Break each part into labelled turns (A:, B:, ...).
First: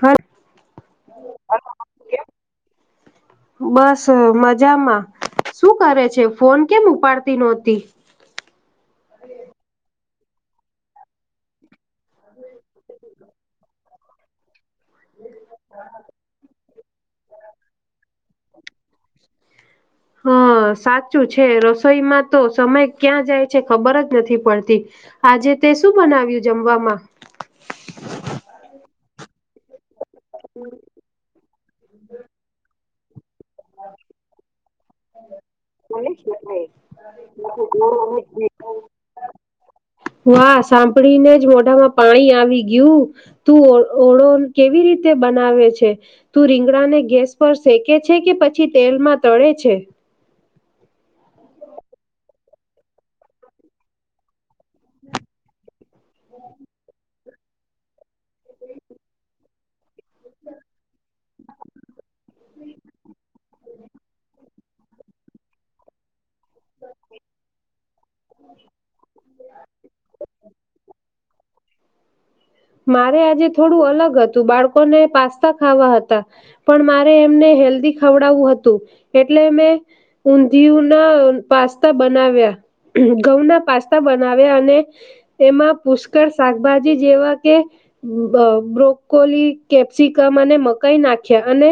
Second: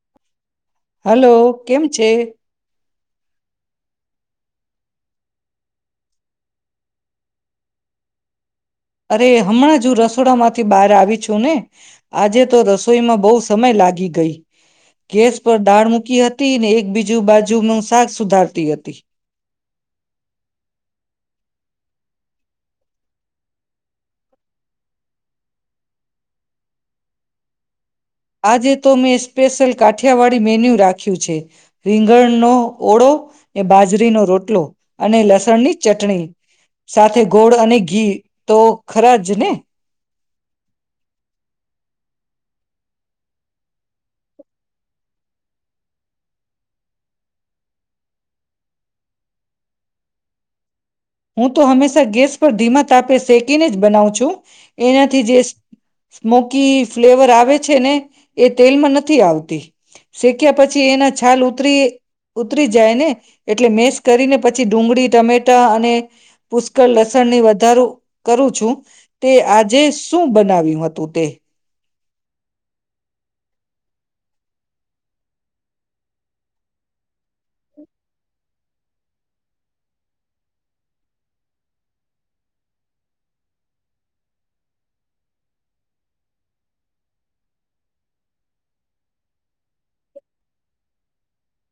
A: હા.
B: હલો કેમ છે.
A: બસ મજામાં શું કરે છે ફોન કેમ ઉપાડતી નહોતી
B: અરે હમણાં જો રસ થોડા માંથી બહાર આવી છું ને આજે તો રસોઈમાં બહુ સમય લાગી ગઈ ગેસ પર દાળ મૂકી હતી ને એકબીજુ બાજુનું શાક સુધારતી હતી
A: હા સાચું છે રસોઈમાં તો સમય ક્યાં જાય છે ખબર જ નથી પડતી આજે તે શું બનાવ્યું જમવામાં
B: આજે તો મેં સ્પેશિયલ કાઠિયાવાડી મેન્યુ રાખ્યું છે રીંગણનો ઓળો એ બાજરીનો રોટલો અને લસણની ચટણી સાથે ગોળ અને ઘી તો ખરા જ ને
A: વાહ સાંભળીને જ મોઢામાં પાણી આવી ગયું તું ઓળો કેવી રીતે બનાવે છે તું રીંગડાને ગેસ પર શેકે છે કે પછી તેલમાં તળે છે.
B: હું તો હંમેશા ગેસ પર ધીમા તાપે શેકીને જ બનાવું છું એનાથી જે સ્મોકી ફ્લેવર આ આવે છે ને એ તેલમાં નથી આવતી શેક્યા પછી એના છાલ ઉતરી ઉતરી જાય ને એટલે મેસ કરીને પછી ડુંગળી ટમેટા અને [inaudible] પુષ્કળ લસણની વધારું કરું છું, તે આજે શું બનાવ્યું હતું તે
A: મારે આજે થોડું અલગ હતું બાળકોને પાસ્તા ખાવા હતા, પણ મારે એમને હેલ્ધી ખવડાવું હતું એટલે મેં ઊંધિયું ના પાસ્તા બનાવ્યા ઘઉં ના પાસ્તા બનાવ્યા અને એમાં પુષ્કળ શાકભાજી જેવા કે બ બ્રોકોલી કેપ્સિકમ અને મકાઈ નાખ્યા અને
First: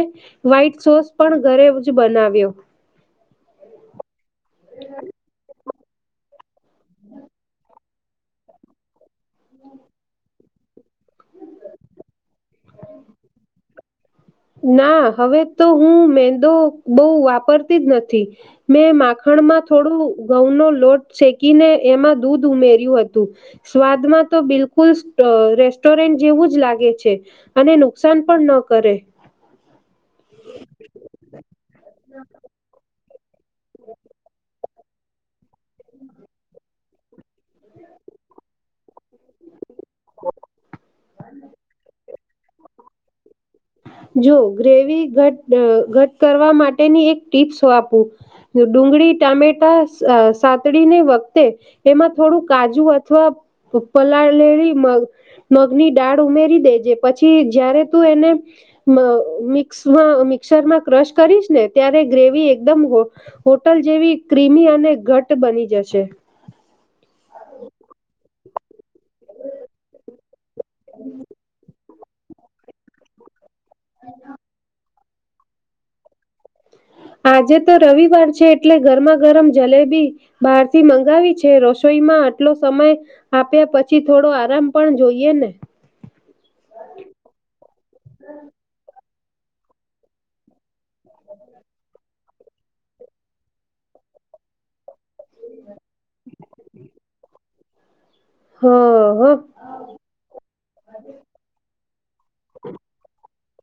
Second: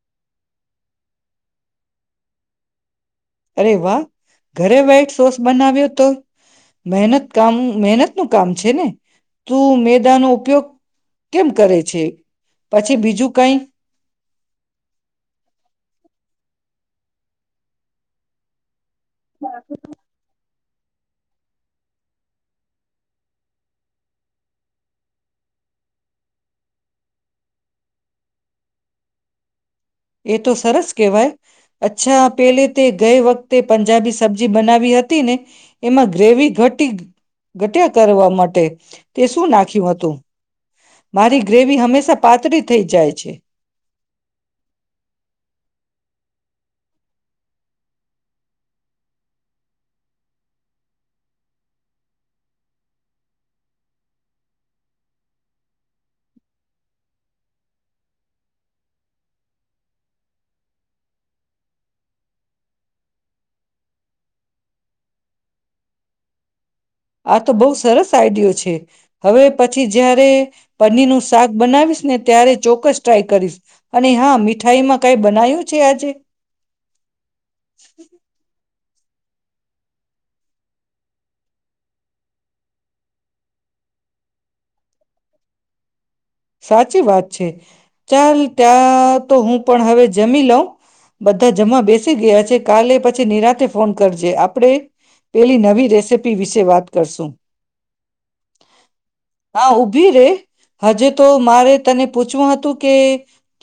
A: વ્હાઈટ સોસ પણ ઘરે જ બનાવ્યો
B: અરે વાહ. ઘરે વ્હાઈટ સોસ બનાવ્યો કે મહેનત કામ મહેનત નું કામ છે, ને તું મેદાનો ઉપયોગ કેમ કરે છે, પછી બીજું કઈક
A: ના હવે તો હું મેંદો બોઉ વાપરતી જ નથી. મેં માખણમાં થોડું ઘઉં નો લોટ શેકીને એમાં દૂધ ઉમેર્યું હતું સ્વાદમાં તો બિલકુલ રેસ્ટોરન્ટ જેવું જ લાગે છે, અને નુકસાન પણ ન કરે.
B: એ તો સરસ કહેવાય અચ્છા પેલે તે ગયે વખ તે પંજબી સબ્જી બનાવી એમાં ગ્રેવી ઘ ઘટ કરવા માટે તે શું નાખ ખ્યું હતું. મારી ગ્રેવી હંમેશા પાતળી થઈ જાય છે.
A: જો ગ્રેવી ઘટ ઘટ કરવા માટેની એક ટીપ્સ આપપવું ડુંગળી ટામેટા સાતડીને વખતે એમાં થોડું કાજુ અથવા પલાળેલી મગ મગની દાળ ઉમેરી દેજે પછી જયારે તું એને મિક્સમાં મિક્સરમાં ક્રશ કરીશ ને ત્યારે ગ્રેવી એકદમ હોટલ જેવી ક્ર્રીમી અને ઘટ્ટ બની જશે
B: આ તો બહુ સરસ આઈડિયો છે. હવે પછી જયારે પનીર નું શાક બનાવીશ ને ત્યારે ચોક્કસ ટ્રાય કરીશ અને હા મીઠાઈ માં કઈ બનાય્યું છે આજે
A: આજે તો રવિવાર છે. એટલે ગરમા ગરમ જલેબી બહારથી મંગાવી છે રસોઈમાં આટલો સમય આપ્યા પછી થોડો આરામ પણ જોઈએ ને
B: સાચી વાત છે ચાલ ત્યાં તો હું પણ હવે જમી લઉં બધા જમા બેસ ગયા છે કાલે પછી નિરાતે ફોન કરજે આપણે પેલી નવી રેસીપી વિશે વાત કરશું
A: હ હ
B: હા ઉભી રે હજી મારે તને પૂછવું હતું કે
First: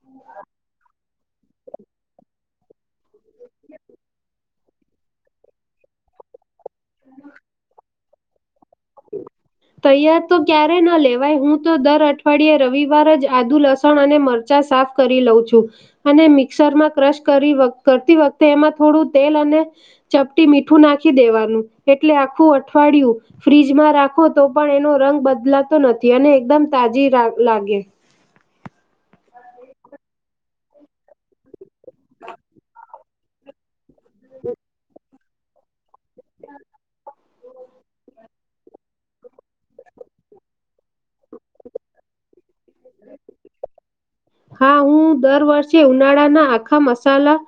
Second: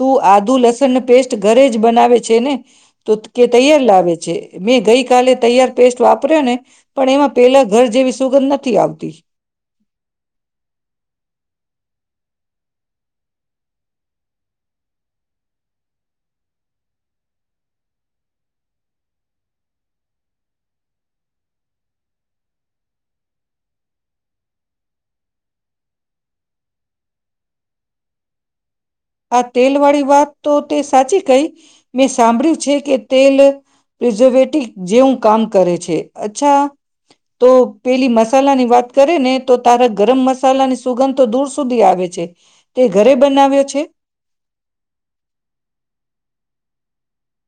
B: તું આદુ લસણ પેસ્ટ ઘરે જ બનાવે છે. ને તો કે તૈયાર લાવે છે મેં ગઈ કલે તૈયાર પેસ્ટ વાપર્યો ને પણ એમાં પેલા ઘર જેવી સુગંધ ન
A: તૈયાર તો ક્યારેય ના લેવાય હું તો દર અઠવાડિયે રવિવાર જ આદુ લસણ અને મરચા સાફ કરી લઉં છું અને મિક્સરમાં ક્રશ કરી કરતી વખતે એમાં થોડું તેલ અને ચપટી મીઠું નાખી દેવાનું એટલે આખું અઠવાડિયું ફ્રીજમાં રાખો તો પણ એનો રંગ બદલાતો નથી અને એકદમ તાજી લાગે
B: આ તેલ વાળી વાત તો તે સાચી કઈ મેં સાંભળ્યું છે કે તેલ પ્રિઝર્વેટીિવ જેવું કામ કરે છે અચ્છા તો પેલી મસાલાની વાત કરે ને તો તારા ગરમ મસાલાની સુગંધ તો દૂર સુધી આવે છે તે ઘરે બનાવ્યો છે.
A: હા હું દર વર્ષે ઉનાળાના આખા મસાલા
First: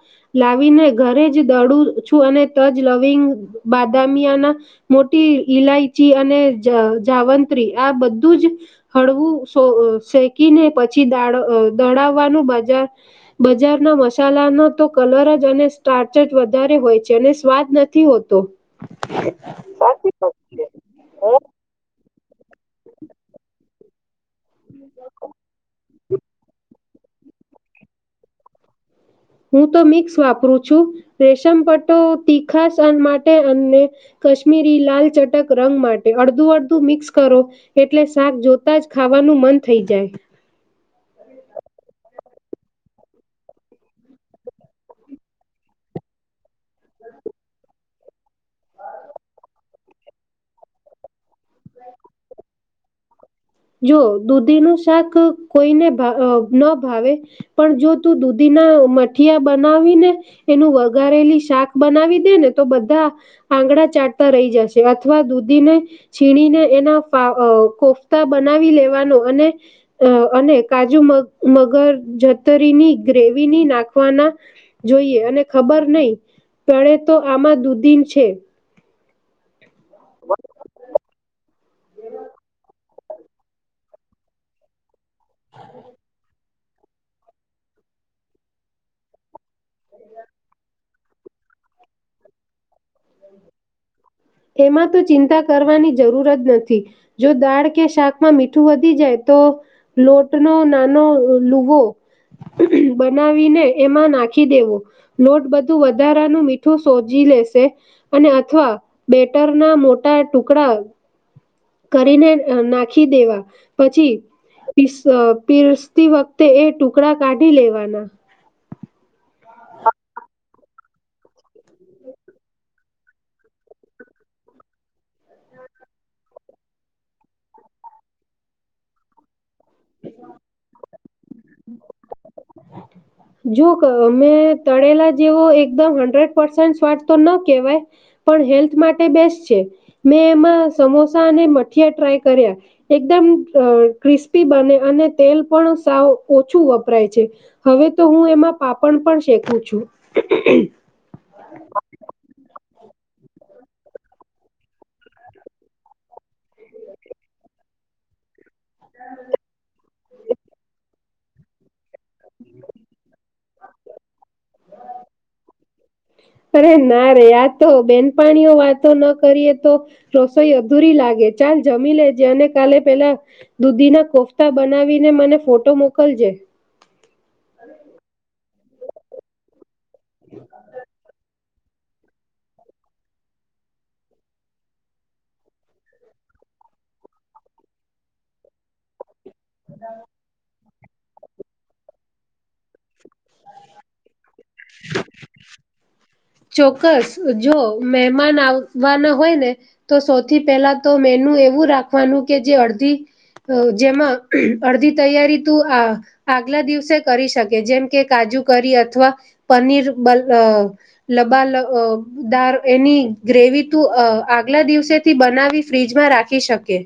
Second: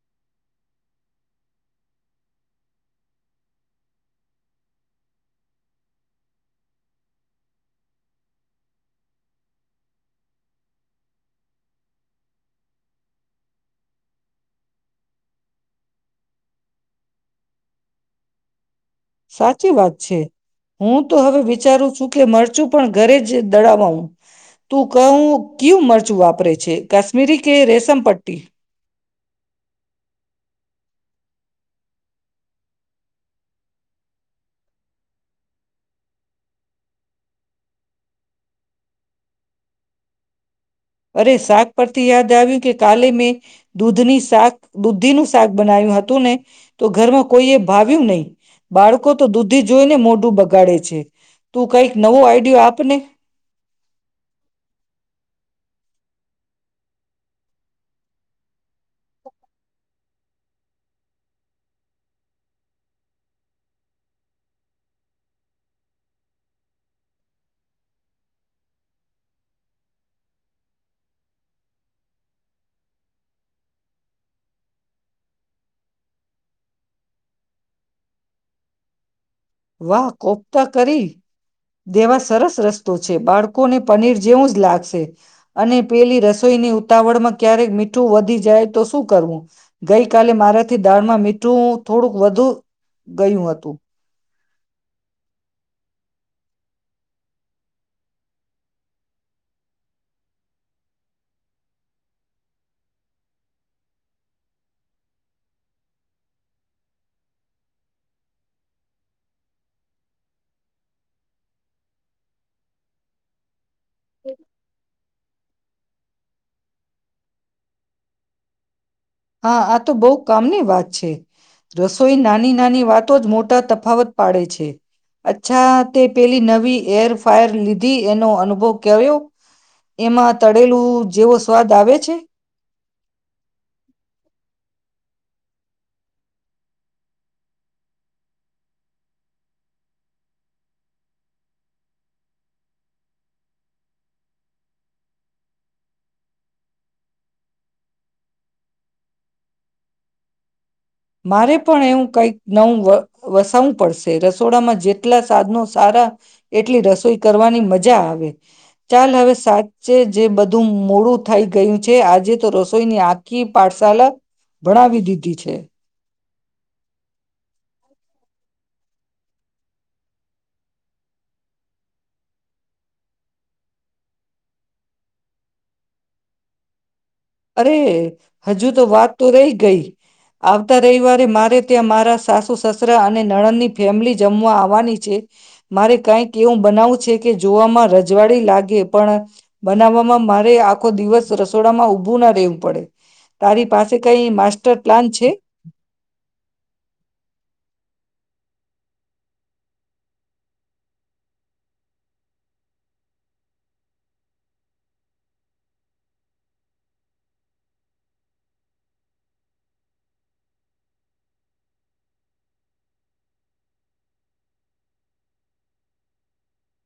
A: લાવીને ઘરે જ દડું છું અને તજ લવિંગ બાદામિયાના મોટી ઈલાયચી અને જાવંત્રી આ બધું જ હળવું શેકીને પછી દા દડાવવાનું બજાર બજારના મસાલાનો તો કલર જ અને સ્ટાર્ચ જ વધારે હોય છે અને સ્વાદ નથી હોતો.
B: સાચી વાત છે હું તો હવે વિચારું છું એલે મરચું પણ ઘરે જ દડાવું તું કુ ક્યુ મર્ચ વાપર છે. કશ્મીરી કે રેશમ પટ્ટી.
A: હું તો મિક્સ વાપરું છું રેશમ પટ્ટો તીખાન માટે અને કશ્મીરી લાલ ચટક રંગ માટે અડધું અડધું મિક્સ કરો એટલે શાક જોતા જ ખાવાનું મન થઈ જાય.
B: અરે શાક પરથી યાદ આવ્યું કે કાલે મેં દૂધની શાક દુધિનું શાક બનાવ્યું હતું ને તો ઘરમાં કોઈ એ ભાવ નહી બાળકો તો દૂધી જોઈને મોઢું બગાડે છે, તું કઈક નવો આઈડિયા આપને
A: જો દૂધીનું શાક કોઈને ન ભાવે પણ જો તું દૂધીના મઠીયા બનાવીને એનું વગારેલી શાક બનાવી દે ને તો બધા આંગડા ચાટતા રહી જશે અથવા દૂધીને છીણીને એના કો તો બનાવી લેવાનો અને અને કાજુ મ મગરજતરીની ગ્રેવીની નાખવાના જોઈએ અને ખબર નહી તણે તો આમાં દુધીન છે
B: વાહ! કોપતા કરી દેવા સરસ રસ્તા છે, બાળકોને પનીર જેવું જ લાગશે અને પેલી રસોઈની ઉતાવળમાં ક્યારેક મીઠું વધી જાય તો શું કરવું, ગઈ કલે મારાથી દાળમાં મીઠું થોડુંક વધુ ગયું હતું
A: એમાં તો ચિંતા કરવાની જરૂર જ નથી, જો દાળ કે શાકમાં મીઠું વધી જાય તો લોટનો નાનો લુવો બનાવીને એમાં નાખી દેવો, લોટ બધું વધારાનું મીઠું સોસી લેશે અને અથવા બેટર ના મોટા ટુકડા કરીને નાખી દેવા, પછી પ પીરસતી વખતે એ ટુકડા કાઢી લેવાના
B: હા, આ તો બહુ કામની વાત છે, રસોઈ નાની નાની વાતો જ મોટા તફાવત પાડે છે, અચ્છા તે પેલી નવી એર ફાયર લીધી એનો અનુભવ ક્યો, એમાં તળેલું જેવો સ્વાદ આવે છે
A: જોં મેં તળેલા જેવો એકદમ હંડ્રેડ પાસે સ્વાદ તો ન કેહેવાય પણ હેલ્થ માટે બેસ્ટ છે, મેં એમાં સમોસા અને મઠિયા ટ્રાય કર્યા એકદમ ક્રિસ્પી બને અને તેલ પણ સાવ ઓછું વપરાય છે હવે તો હું એમાં પાપડ પણ શેકું છું
B: મારે પણ એવું કંઈક નવું વસાવવું પડશે રસોડામાં જેટલા સાધનો સારા એટલી રસોઈ કરવાની મજા આવે ચાલ, હવે સાચે જે બધું મોડું થઈ ગયું છે, આજે જે તો રસોઈની આખી પાઠશાલા ભણાવી દીધી છે
A: અરે ના રે આ તો બેનપણીઓ વાતો ન કરીએ તો રસોઈ અધૂરી લાગે ચાલ જમી લેજે અને કાલે પેલા દૂધીના કોફતા બનાવીને મને ફોટો મોકલજે
B: અરે હજુ તો વાત તો રહી ગઈ આવતા રવિવારે મારે ત્યાં મારા સાસુ સસરા અને નણંદની ફેમિલી જમવા આવવાની છે મારે કંઈક એવું બનાવવું છે કે જોવામાં રજવાડી લાગે પણ બનાવવામાં મારે આ આખો દિવસ રસોડા માં ઉ પૂર્ણ રેેવ પડે તારી પાસે કઈ માસ્ટર પ્લાન છે?
A: ચોક્કસ જો મહેમાન આવવાના હોય ને તો સૌથી પહેલા તો મેનુ એવું રાખવાનું કે જે અડધી જેમાં અડધી તૈયારી તું આ આગલા દિવસે કરી શકે જેમ કે કાજુ કરી અથવા પનીર અ લબાદાર એની ગ્રેવી તું આગલા દિવસેથી બનાવી ફ્રીજમાં રાખી શકે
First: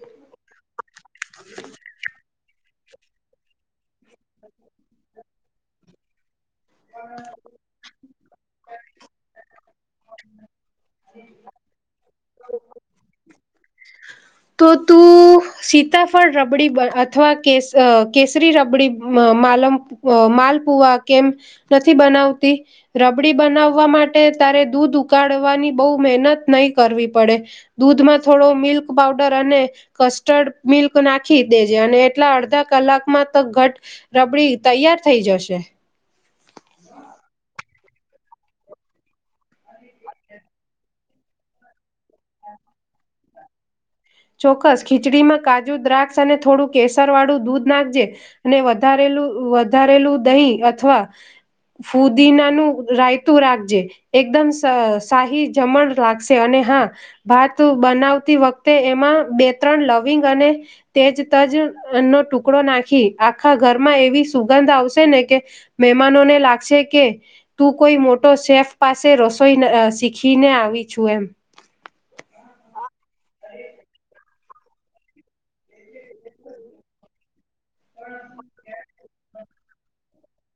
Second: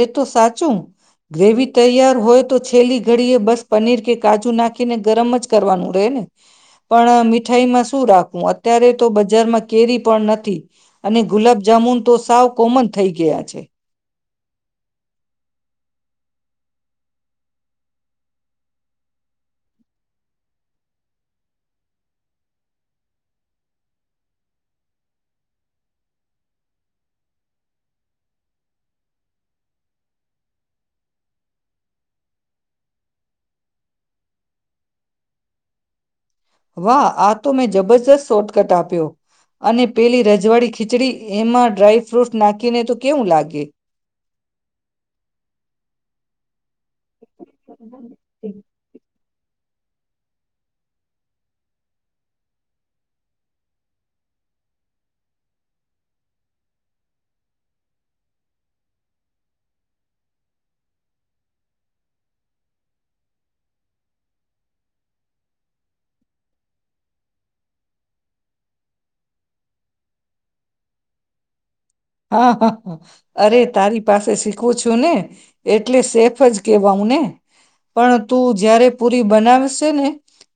B: એ તો સાચું ગ્રેવી તૈયાર હોય છેલ્લી ઘડી એ બસ પનીર કે કાજુ નાખી ને ગરમ જ કરવાનું રહે ને પણ મીઠાઈમાં શું રાખવું, અત્યારે તો બજારમાં કેરી પણ નથી અને ગુલાબજામુન તો સાવ કોમન થઇ ગયા છે
A: તો તું સીતાફળ રબડી બન અથવા કે કેસરી રબડી અ માલમ અ માલપુવા કેમ નથી બનાવતી? રબડી બનાવવા માટે તારે દૂધ ઉકાળવાની બહુ મહેનત નહી કરવી પડે દૂધમાં થોડો મિલ્ક પાઉડર અને કસ્ટર્ડ મિલ્ક નાખી દેજે અને એટલા અડધા કલાકમાં તો ઘટ રબડી તૈયાર થઈ જશે.
B: વાહ આ તો મેં જબ જ શોટ કટ આપ્યો. અને પેલી રજવાડી ખીચડી એમાં ડ્રાયફ્રૂટ નાખીને તો કેવું લાગે.
A: ચોક્કસ ખીચડીમાં કાજુ, દ્રાક્ષ અને થોડુંક કેસરવાળું દૂધ નાખજે અને વધારેલું વધારેલું દહીં અથવા ફુદીનાનું રાયતું રાખજે એકદમ સા સાહી જમણ લાગશે અને હા ભાત બનાવતી વખતે એ માં બે ત્રણ લવિંગ અને તેજ તજનો ટુકડો નાખી આખા ઘરમાં એવી સુગંધ આવશે ને કે મહેમાનોને લાગશે કે તું કોઈ મોટો શેફ પાસે રસોઈ શીખીને આવી છું એમ.
B: હા હા હા અરે તારી પાસે શીખવું છું ને એટલે સેફ જ કેહવાઉ ને પણ તું જયારે પુરી બનાવશે ને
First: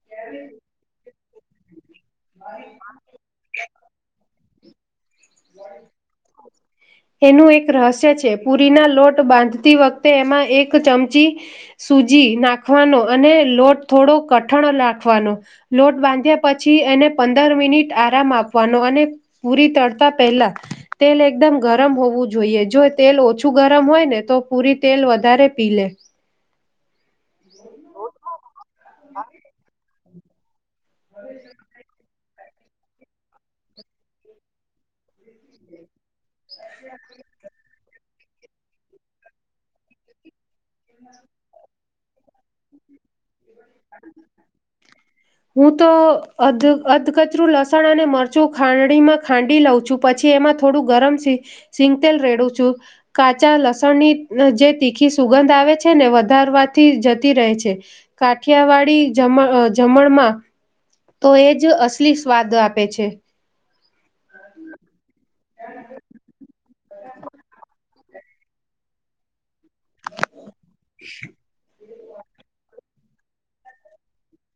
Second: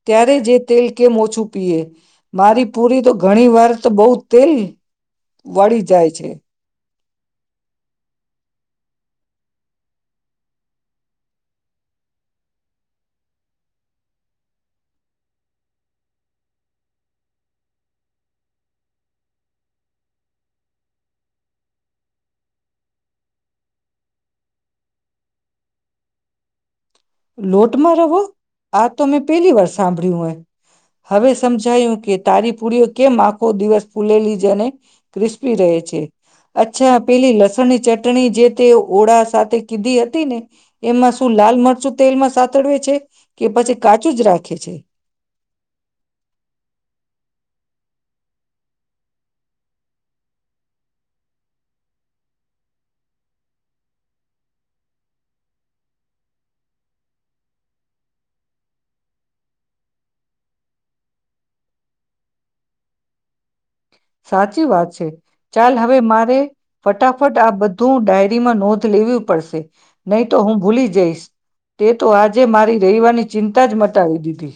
B: ત્યારે જે તેલ કેમ ઓછું તુ પીએ. મારી પૂરી તો ઘણી વાર તો બઉ તેલ વળી જાય છે.
A: એનું એક રહસ્ય છે પૂરીના લોટ બાંધતી વખતે એમાં એક ચમચી સુૂજી નાખવાનો અને લોટ થોડો કઠણ નાખવાનો લોટ બાંધ્યા પછી એને પંદર મિનિટ આરામ આપવાનો અને પૂરી તડ તા પહેલા તેલ એકદમ ગરમ હોવું જોઈએ જો તેલ ઓછું ગરમ હોય ને તો પૂરી તેલ વધારે પી લે.
B: લોટમાં રવો આ તો મેં પેલી વાર સાંભળ્યું મે. હવે સમજાયું કે તારી પુરીઓ કેમ આખો દિવસ ફૂલેલી અને ક્રિસ્પી રહે છે. અચ્છા પેલી લસણ ની ચટ ચટણી જે તે ઓળા સાથે કીધી હતી ને એમાં શું લાલ મરચું તેલમાં સાતડવે છે. કે પછી કાચું જ રાખે છે
A: હું તો અ અધકચરું લસ લસણ અને મરચું ખાંડડીમાં ખાંડી લઉં છું પછી એમાં થોડું ગરમ સી સિંગતેલ રેડું છું કાચા લસણની જે તીખી સુગંધ આવે છે ને વધારવાથી જતી રહે છે કઠિયાવાડી જમ અ જમણમાં તો એ જ અસલી સ્વાદ આપે છે.
B: સાચી વાત છે ચાલ હવે મારે ફટાફટ આ બધું ડાયરીમાં નોંધ લેવી પડશે. નહી તો હું ભૂલી જઈશ તે તો આજે મારી રવિવારની ચિંતા જ મટાવી દીધી.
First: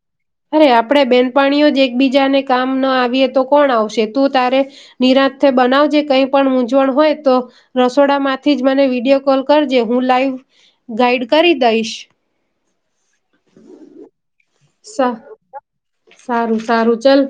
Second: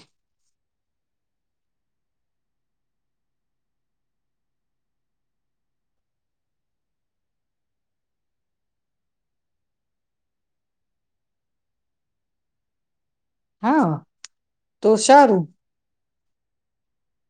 A: અરે આપણેે બેનપાણીઓ જ એકબીજાને કામ ના આવીએ તો કોણ આવશે તું તારે નિરાંતે બનાવજે કઈ પણ મૂંઝવણ હોય તો રસોડામાંથી જ મને વિડીયો કોલ કરજે હું લાઈવ ગાઈડ કરી દઈશ.
B: હા. તો
A: સ
B: સારું
A: સારું સારું. ચાલ.